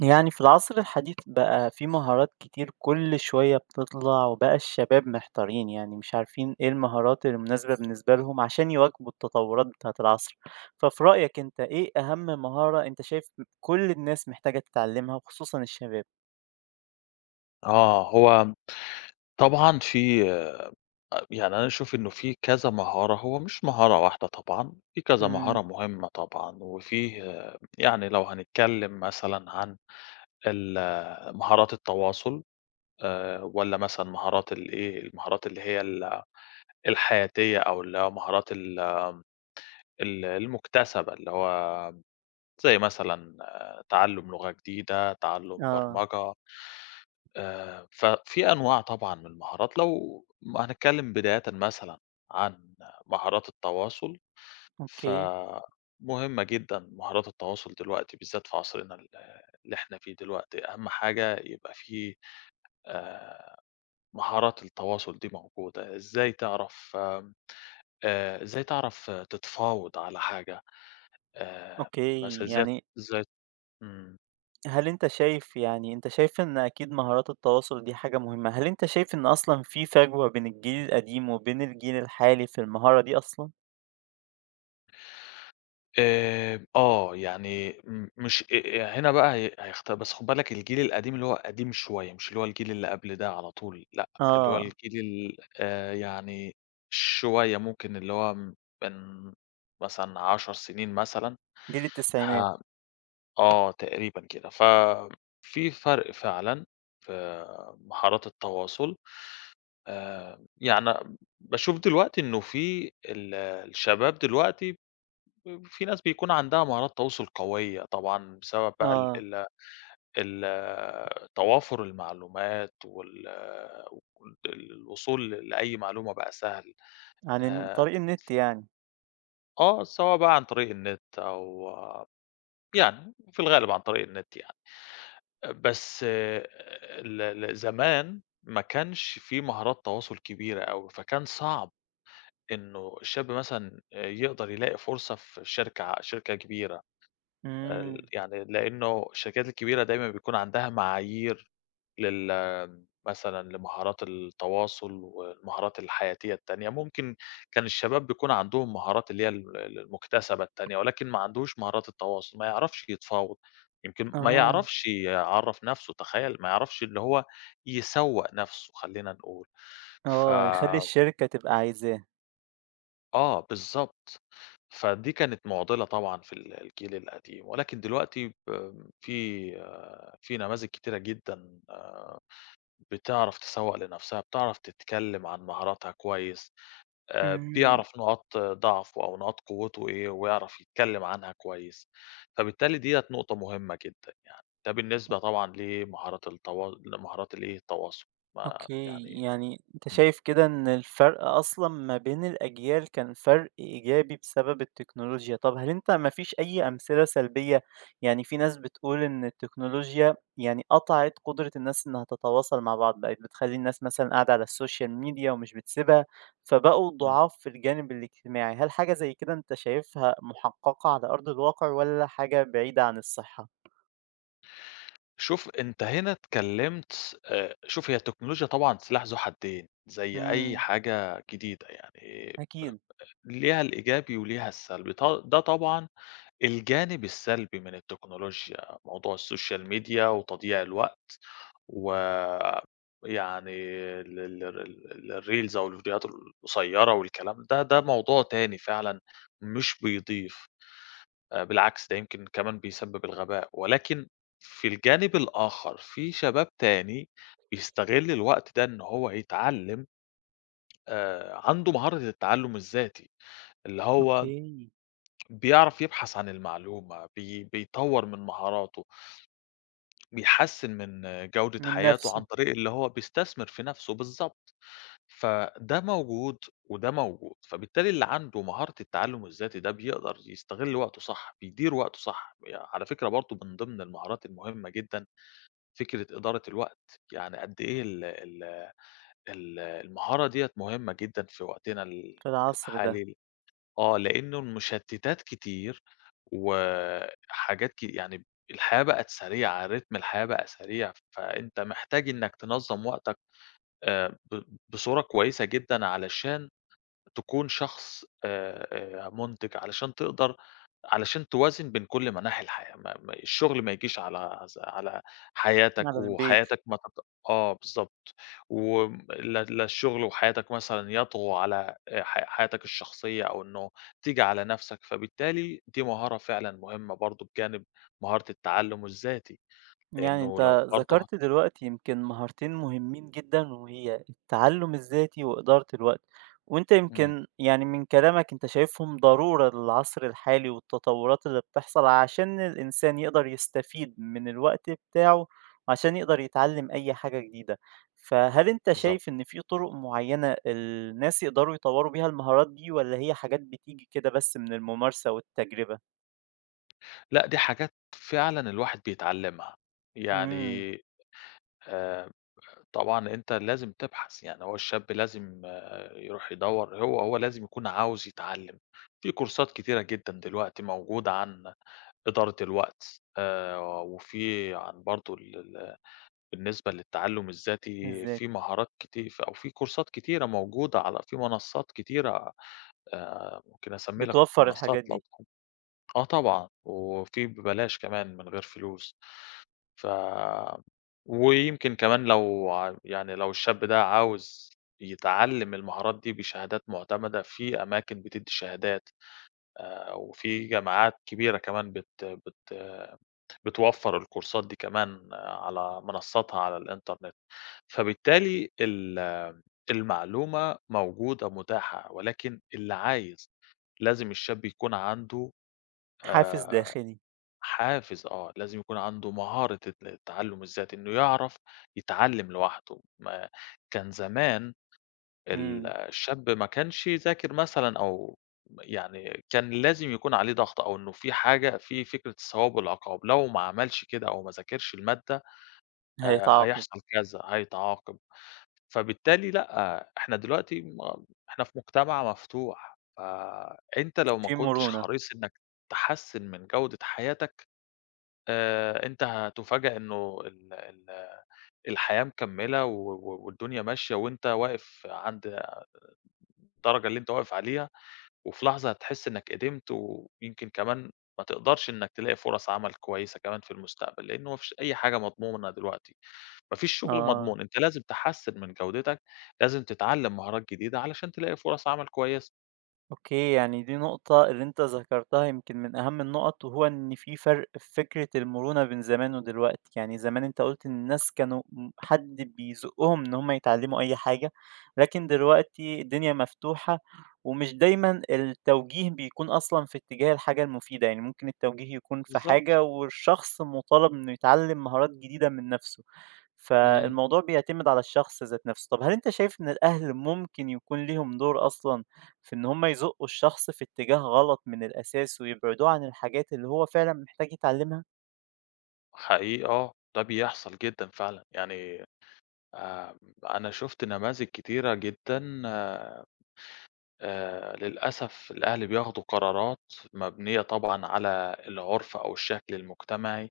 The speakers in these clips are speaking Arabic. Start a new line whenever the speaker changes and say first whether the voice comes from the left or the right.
right: يعني في العصر الحديث بقى في مهارات كتير كل شوية بتطلع، وبقى الشباب محتارين، يعني مش عارفين ايه المهارات المناسبة بالنسبة لهم عشان يواكبوا التطورات بتاعة العصر. ففي رأيك انت ايه أهم مهارة انت شايف كل الناس محتاجة تتعلمها وخصوصا الشباب؟
left: آه، هو طبعًا في يعني أنا أشوف إنه في كذا مهارة، هو مش مهارة واحدة طبعًا، في كذا
right: امم.
left: مهارة مهمة طبعًا، وفيه يعني لو هنتكلم مثلًا عن ال آه، مهارات التواصل. والّا مثلًا مهارات المهارات اللي هي الحياتية أو اللي هو مهارات ال ال المكتسبة، اللي هو زي مثلًا تعلُّم لغة جديدة، تعلُّم
right: اه.
left: برمجة. ففي أنواع طبعًا من المهارات لو هنتكلم بدايةً مثلًا عن مهارات التواصل،
right: اوكي.
left: فمهمة جدًا مهارات التواصل دلوقتي بالذات في عصرنا اللي إحنا فيه دلوقتي، أهم حاجة يبقى في آآ، مهارات التواصل دي موجودة، إزاي تعرف آمم، إزاي تعرف تتفاوض على حاجة، آآ،
right: اوكي.
left: مثلًا إزاي
right: يعني
left: إزاي إمم.
right: هل انت شايف، يعني انت شايف ان اكيد مهارات التواصل دي حاجة مهمة، هل انت شايف ان اصلا في فجوة بين الجيل القديم وبين الجيل الحالي في المهارة دي اصلا؟
left: يعني مش هنا بقى هي هيخت بس خُد بالك الجيل القديم اللي هو قديم شوية، مش اللي هو الجيل اللي قبل ده على طول، لأ، اللي هو
right: اه.
left: الجيل ال يعني شوية ممكن اللي هو من مثلًا 10 سنين مثلًا.
right: جيل التسعينات.
left: ها آه، تقريبًا كده، ففي فرق فعلًا في مهارات التواصل. يعني باشوف دلوقتي إنه في الشباب دلوقتي في ناس بيكون عندها مهارات تواصل قوية طبعًا بسبب بقى ال
right: آه.
left: ال ال توافر المعلومات الوصول لأي معلومة بقى سهل،
right: عن
left: آآ،
right: طريق النت يعني.
left: سواء بقى عن طريق النت أو يعني في الغالب عن طريق النت يعني، بس ال ال زمان ما كانش في مهارات تواصل كبيرة أوي، فكان صعب إنه الشاب مثلًا يقدر يلاقي فرصة في شركة كبيرة.
right: إمم.
left: يعني لإنه الشركات الكبيرة دايمًا بيكون عندها معايير لل مثلًا لمهارات التواصل والمهارات الحياتية التانية، ممكن كان الشباب بيكون عندهم مهارات اللي هي ال ال المكتسبة التانية، ولكن ما عندوش مهارات التواصل، ما يعرفش يتفاوض، يمكن ما
right: آه.
left: يعرفش يعرّف نَفْسه، تخيّل! ما يعرفش اللي هو يسوّق نَفْسه خلّينا نقول، ف
right: آه. يخلّي الشركة تبقى عايزاه.
left: آه، بالضبط. فدي كانت مُعضِلة طبعًا في الجيل القديم، ولكن دلوقتي في في نماذج كتيرة جدًا بتعرف تسوّق لنَفْسها، بتعرف تتكلّم عن مهاراتها كويس،
right: إمم.
left: بيعرف نقاط ضعفه أو نقاط قوته إيه ويعرف يتكلّم عنها كويس، فبالتالي ديّة نقطة مهمة جدًا يعني، ده بالنسبة طبعًا لمهارات التواصل ما
right: أوكي،
left: يعني.
right: يعني أنت
left: إمم،
right: شايف كده إن الفرق أصلًا ما بين الأجيال كان فرق إيجابي بسبب التكنولوجيا، طب هل أنت ما فيش أي أمثلة سلبية؟ يعني في ناس بتقول إن التكنولوجيا يعني قطعت قدرة الناس إنها تتواصل مع بعض، بقت بتخلّي الناس مثلًا قاعدة على السوشيال ميديا ومش بتسيبها، فبقوا
left: إمم.
right: ضعاف في الجانب الاجتماعي، هل حاجة زي كده أنت شايفها محققة على أرض الواقع والّا حاجة بعيدة عن الصحة؟
left: شوف أنت هنا اتكلمت شوف هي التكنولوجيا طبعًا سلاح ذو حدين، زي أي
right: إمم.
left: حاجة جديدة يعني
right: أكيد.
left: ليها الإيجابي وليها السلبي، ده طبعًا الجانب السلبي من التكنولوجيا، موضوع السوشيال ميديا وتضييع الوقت، ويعني ال ال ال الreels أو الفيديوهات القصيرة والكلام ده، ده موضوع تاني فعلًا مش بيضيف. بالعكس ده يمكن كمان بيسبب الغباء، ولكن في الجانب الآخر في شباب تاني بيستغل الوقت ده إن هو يتعلم عنده مهارة التعلُّم الذاتي، اللي هو
right: أوكي.
left: بيعرف يبحث عن المعلومة، بيطوّر من مهاراته، بيحسّن من جودة
right: من
left: حياته عن
right: نفسه.
left: طريق اللي هو بيستثمر في نَفْسه، بالضبط. فده موجود وده موجود، فبالتالي اللي عنده مهارة التعلُّم الذاتي ده بيقدر يستغل وقته صح، بيدير وقته صح، على فكرة برضه من ضمن المهارات المهمة جدًا فكرة إدارة الوقت، يعني قد إيه ال ال ال المهارة ديّة مهمة جدًا في وقتنا
right: في العصر ده.
left: الحالي لإنه المشتتات كتير وحاجات ك يعني الحياة بقت سريعة، رتم الحياة بقى سريع، فأنت محتاج إنك تنظّم وقتك ب بصورة كويسة جدًا علشان تكون شخص مُنتِج علشان تقدر علشان توازن بين كل مناحي الحياة، ما ما الشغل ما يجيش على على حياتك
right: على البيت.
left: وحياتك ما تت آه، بالضبط. وم لا لا الشغل وحياتك مثلًا يطغوا على ح حياتك الشخصية أو إنه تيجي على نَفْسك، فبالتالي دي مهارة فعلًا مهمة برضه بجانب مهارة التعلُّم الذاتي،
right: يعني
left: لإنه لو
right: انت
left: برضه هت
right: ذكرت دلوقتي يمكن مهارتين مهمين جدا، وهي التعلم الذاتي وإدارة الوقت، وانت
left: إمم.
right: يمكن يعني من كلامك انت شايفهم ضرورة للعصر الحالي والتطورات اللي بتحصل عشان الإنسان يقدر يستفيد من الوقت بتاعه، عشان يقدر يتعلم أي حاجة جديدة. فهل انت
left: بالضبط،
right: شايف ان في طرق معينة الناس يقدروا يطوروا بيها المهارات دي، ولا هي حاجات بتيجي كده بس من الممارسة والتجربة؟
left: لأ دي حاجات فعلًا الواحد بيتعلّمها،
right: امم.
left: يعني آآ طبعًا أنت لازم تبحث، يعني هو الشاب لازم يروح يدوّر هو لازم يكون عاوز يتعلّم، في كورسات كتيرة جدًا دلوقتي موجودة عن إدارة الوقت، وفي عن برضه ال ال بالنسبة للتعلُّم الذاتي
right: ازاي
left: في مهارات كتي ف أو في كورسات كتيرة موجودة على في منصّات كتيرة ممكن أسمّي لك
right: بتوفر
left: منصّات
right: الحاجات
left: لو
right: دي.
left: تحب. آه، طبعًا، وفي ببلاش كمان من غير فلوس. ف ويمكن كمان لو يعني لو الشاب ده عاوز يتعلّم المهارات دي بشهادات معتمدة، في أماكن بتدّي شهادات وفي جامعات كبيرة كمان بت بت بتوفّر الكورسات دي كمان على منصّاتها على الإنترنت. فبالتالي المعلومة موجودة متاحة، ولكن اللي عايز لازم الشاب يكون عنده
right: حافز
left: آآ
right: داخلي.
left: حافز لازم يكون عنده مهارة التعلُّم الذاتي، إنه يعرف يتعلِّم لوحده، ما كان زمان
right: إمم.
left: الشاب ما كانش يذاكر مثلًا أو يعني كان لازم يكون عليه ضغط أو إنه في حاجة في فكرة الثواب والعقاب، لو ما عملش كده أو ما ذاكرش المادة
right: هيتعاقب.
left: هيحصل كذا، هيتعاقب، فبالتالي لأ، إحنا دلوقتي إحنا في مجتمع مفتوح، فأنت لو ما
right: في
left: كنتش
right: مرونة.
left: حريص إنك تحسِّن من جودة حياتك أنت هتُفاجأ إنه ال ال الحياة مكمّلة و والدنيا ماشية وأنت واقف عند الدرجة اللي أنت واقف عليها، وفي لحظة هتحس إنك قدمت، ويمكن كمان ما تقدرش إنك تلاقي فرص عمل كويسة كمان في المستقبل، لأنه ما فيش أي حاجة مضمونة دلوقتي، ما فيش شغل
right: آه.
left: مضمون، أنت لازم تحسّن من جودتك، لازم تتعلّم مهارات جديدة علشان تلاقي فرص عمل كويسة.
right: أوكي، يعني دي نقطة اللي أنت ذكرتها يمكن من أهم النقط، وهو إن في فرق في فكرة المرونة بين زمان ودلوقتي، يعني زمان أنت قُلت إن الناس كانوا حد بيزقّهم إن هُم يتعلموا أي حاجة، لكن دلوقتي الدنيا مفتوحة، ومش دايمًا التوجيه بيكون أصلًا في اتجاه الحاجة المفيدة، يعني ممكن التوجيه يكون في
left: بالضبط.
right: حاجة والشخص مطالب إنه يتعلم مهارات جديدة من نفسه.
left: إمم.
right: فالموضوع بيعتمد على الشخص ذات نفسه. طب هل أنت شايف إن الأهل ممكن يكون ليهم دور أصلًا في إن هم يزقّوا الشخص في اتجاه غلط من الأساس ويبعدوه عن الحاجات اللي هو فعلًا محتاج يتعلمها؟
left: حقيقي ده بيحصل جدًا فعلًا، يعني أنا شُفت نماذج كتيرة جدًا للأسف الأهل بياخدوا قرارات مبنية طبعًا على العُرف أو الشكل المجتمعي،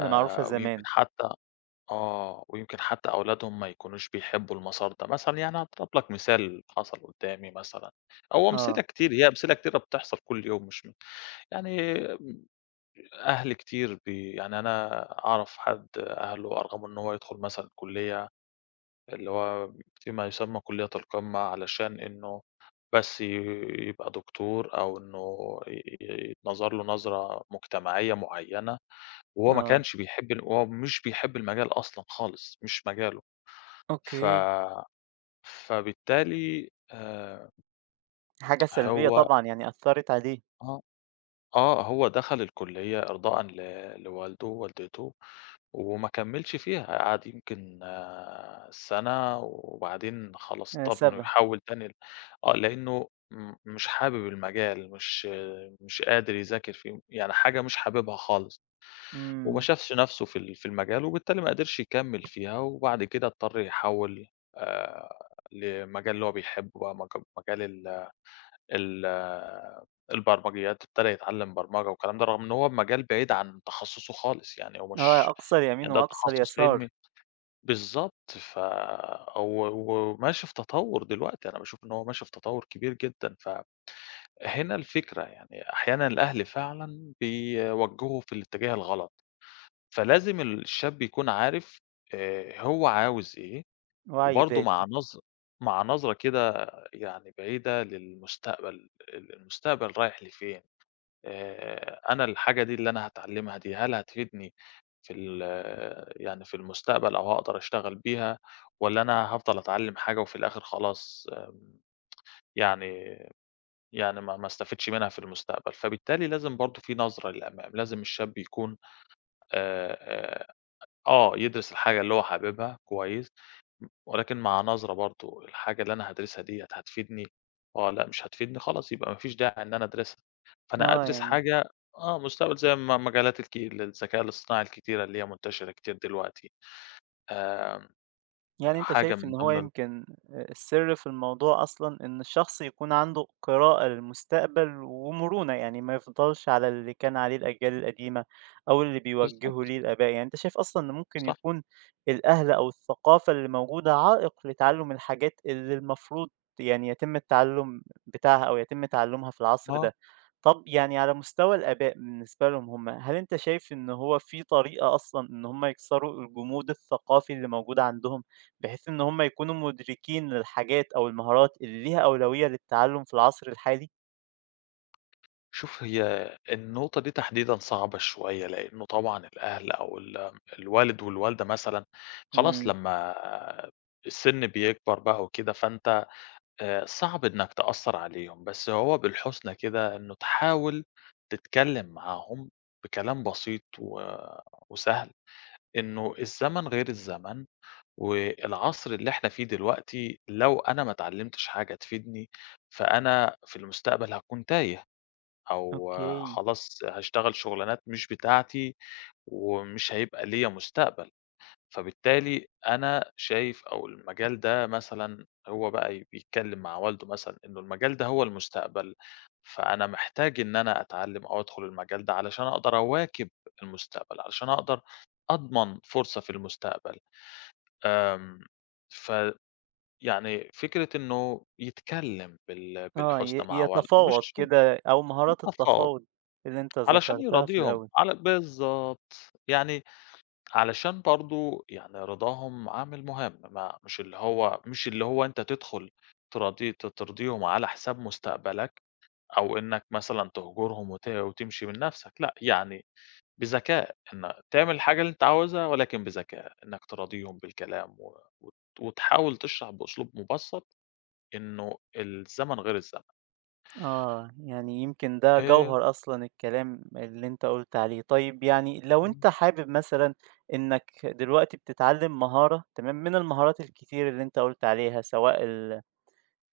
right: المعروفة
left: ويمكن
right: زمان.
left: حتى ويمكن حتى أولادهم ما يكونوش بيحبّوا المسار ده، مثلًا يعني هاضرب لك مثال حصل قدّامي مثلًا، أو أمثلة
right: آه.
left: كتير هي أمثلة كتيرة بتحصل كل يوم مش يعني أهل كتير بي يعني أنا أعرف حد أهله أرغموا إن هو يدخل مثلًا كُلّية اللي هو فيما يسمى كلية القمة، علشان إنه بس ي يبقى دكتور أو إنه ي ي يتنظر له نظرة مجتمعية معيّنة، وهو ما
right: آه.
left: كانش بيحب وهو مش بيحب المجال أصلًا خالص، مش مجاله. ف
right: أوكي.
left: فبالتالي
right: حاجة سلبية
left: هو
right: طبعًا، يعني أثّرت عليه.
left: آه، هو دخل الكلية إرضاءً لوالده ووالدته. وما كمّلش فيها، قعد يمكن سَنة وبعدين خلاص اضطر إنه
right: سابها.
left: يحوّل تاني ل آه، لإنه مش حابب المجال، مش مش قادر يذاكر فيه، يعني حاجة مش حاببها خالص، وما
right: إمم.
left: شافش نَفْسه في في المجال وبالتالي ما قدرش يكمّل فيها، وبعد كده اضطر يحوّل لمجال اللي هو بيحبه بقى مجال ال ال آه، البرمجيات، ابتدى يتعلّم برمجة والكلام ده، رغم إن هو مجال بعيد عن تخصُّصه خالص، يعني هو
right: آه،
left: مش
right: أقصى اليمين
left: يعني ده
right: وأقصى
left: تخصُّص
right: اليسار.
left: علمي بالضبط، ف و وماشي في تطوُّر دلوقتي، أنا باشوف إن هو ماشي في تطوُّر كبير جدًا، فهنا الفكرة، يعني أحيانًا الأهل فعلًا بيوجّهوا في الاتجاه الغلط، فلازم الشاب يكون عارف هو عاوز إيه،
right: وعي
left: وبرضه
right: ذاتي.
left: مع نظرة كده يعني بعيدة للمستقبل، المستقبل رايح لفين؟ أنا الحاجة دي اللي أنا هاتعلمها دي، هل هتفيدني في ال آه، يعني في المستقبل أو هاقدر أشتغل بيها، والّا أنا هافضل أتعلم حاجة وفي الآخر خلاص يعني ما استفدش منها في المستقبل، فبالتالي لازم برضه في نظرة للأمام، لازم الشاب يكون آآ آه يدرس الحاجة اللي هو حاببها كويس. ولكن مع نظرة برضه، الحاجة اللي أنا هادرسها ديّة هتفيدني؟ لأ مش هتفيدني خلاص يبقى ما فيش داعي إن أنا أدرسها، فأنا
right: آه
left: أدرس
right: يعني،
left: حاجة مستقبل زي مجالات الذكاء الاصطناعي الكتيرة اللي هي منتشرة كتير دلوقتي، آآ،
right: يعني أنت
left: حاجة
right: شايف
left: من
right: إن هو
left: ضمن ال
right: يمكن السر في الموضوع أصلًا إن الشخص يكون عنده قراءة للمستقبل ومرونة، يعني ما يفضلش على اللي كان عليه الأجيال القديمة أو اللي بيوجّهه
left: بالضبط،
right: ليه الآباء، يعني أنت شايف أصلًا إن ممكن
left: صح،
right: يكون الأهل أو الثقافة اللي موجودة عائق لتعلُّم الحاجات اللي المفروض يعني يتم التعلُّم بتاعها أو يتم تعلُّمها في العصر
left: آه،
right: ده. طَب يعني على مستوى الآباء بالنسبة لهم هم، هل أنت شايف إن هو في طريقة أصلًا إن هم يكسروا الجمود الثقافي اللي موجود عندهم؟ بحيث إن هم يكونوا مدركين للحاجات أو المهارات اللي ليها أولوية للتعلم في العصر الحالي؟
left: شوف هي النقطة دي تحديدًا صعبة شوية، لإنه طبعًا الأهل أو الوالد والوالدة مثلًا خلاص
right: إمم.
left: لمّا السن بيكبر بقى وكده، فأنت صعب إنّك تأثّر عليهم، بس هو بالحُسنى كده إنه تحاول تتكلّم معاهم بكلام بسيط وسهل، إنه الزمن غير الزمن، والعصر اللي إحنا فيه دلوقتي لو أنا ما اتعلّمتش حاجة تفيدني، فأنا في المستقبل هاكون تايه، أو
right: أوكي.
left: خلاص هاشتغل شُغلانات مش بتاعتي، ومش هيبقى ليّا مستقبل. فبالتالي أنا شايف أو المجال ده مثلًا هو بقى بيتكلّم مع والده مثلًا إنه المجال ده هو المستقبل، فأنا محتاج إن أنا أتعلّم أو أدخل المجال ده علشان أقدر أواكب المستقبل، علشان أقدر أضمن فرصة في المستقبل. آمم، فيعني فكرة إنه يتكلّم
right: آه،
left: بالحُسنى مع والده،
right: يتفاوض
left: مش
right: كده أو مهارات
left: تفاوض
right: التفاوض اللي أنت
left: علشان
right: ذكرتها في
left: يراضيهم،
right: الأول.
left: بالضبط. يعني علشان برضه يعني رضاهم عامل مهم، ما مش اللي هو مش اللي هو أنت تدخل تراضي ت ترضيهم على حساب مستقبلك، أو إنك مثلًا تهجرهم وتمشي من نَفْسك، لأ، يعني بذكاء إن تعمل الحاجة اللي أنت عاوزها ولكن بذكاء، إنك تراضيهم بالكلام و وت وتحاول تشرح بأسلوب مُبسّط إنه الزمن غير الزمن.
right: آه، يعني يمكن ده
left: آآ
right: جوهر أصلًا الكلام اللي أنت قُلت عليه. طيب يعني لو أنت حابب مثلًا إنك دلوقتي بتتعلم مهارة تمام، من المهارات الكتير اللي أنت قُلت عليها سواء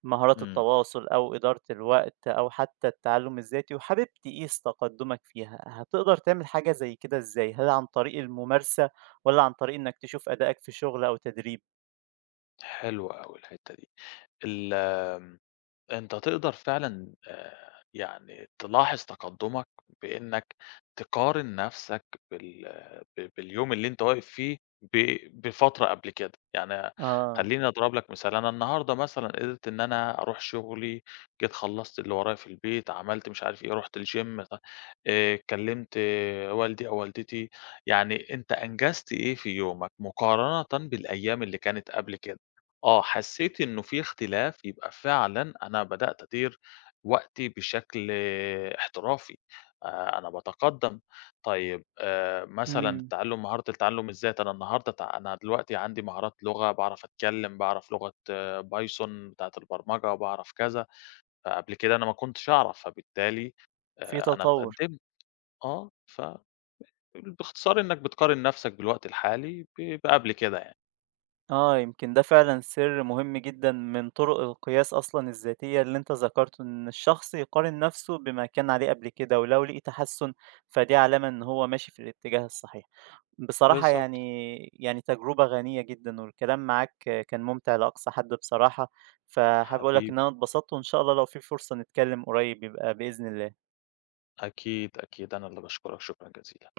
right: مهارات
left: إمم،
right: التواصل أو إدارة الوقت أو حتى التعلم الذاتي، وحابب تقيس تقدمك فيها، هتقدر تعمل حاجة زي كده إزاي؟ هل عن طريق الممارسة ولا عن طريق إنك تشوف أدائك في شغل أو تدريب؟
left: حلو أوي الحتّة دي. ال أنت تقدر فعلًا يعني تلاحظ تقدُّمك بإنّك تقارن نَفْسك بال باليوم اللي أنت واقف فيه بفترة قبل كده، يعني
right: آه.
left: خلّيني أضرب لك مثال، أنا النهارده مثلًا قدرت إن أنا أروح شغلي، جيت خلّصت اللي ورايا في البيت، عملت مش عارف إيه، رُحت الgym ط كلّمت والدي أو والدتي، يعني أنت أنجزت إيه في يومك مقارنةً بالأيام اللي كانت قبل كده. حسيت إنه في اختلاف يبقى فعلًا أنا بدأت أدير وقتي بشكل احترافي، أنا باتقدّم. طيب مثلًا
right: امم.
left: مهارة التعلُّم الذات، أنا النهارده أنا دلوقتي عندي مهارات لغة، باعرف أتكلّم، باعرف لغة بايثون بتاعة البرمجة، باعرف كذا، فقبل كده أنا ما كنتش أعرف، فبالتالي
right: في
left: أنا
right: تطور.
left: اتقدّمت آه، ف باختصار إنّك بتقارن نَفْسك بالوقت الحالي بقبل كده يعني.
right: آه يمكن ده فعلا سر مهم جدا من طرق القياس أصلا الذاتية اللي أنت ذكرته، إن الشخص يقارن نفسه بما كان عليه قبل كده، ولو لقي تحسن فدي علامة إن هو ماشي في الاتجاه الصحيح. بصراحة
left: بالضبط.
right: يعني، يعني تجربة غنية جدًا، والكلام معاك كان ممتع لأقصى حد بصراحة، فحابب أقول لك إن
left: حبيبي.
right: أنا اتبسطت، وإن شاء الله لو في فرصة نتكلم قريب يبقى بإذن الله.
left: أكيد، أكيد، أنا اللي باشكرك شكرًا جزيلًا.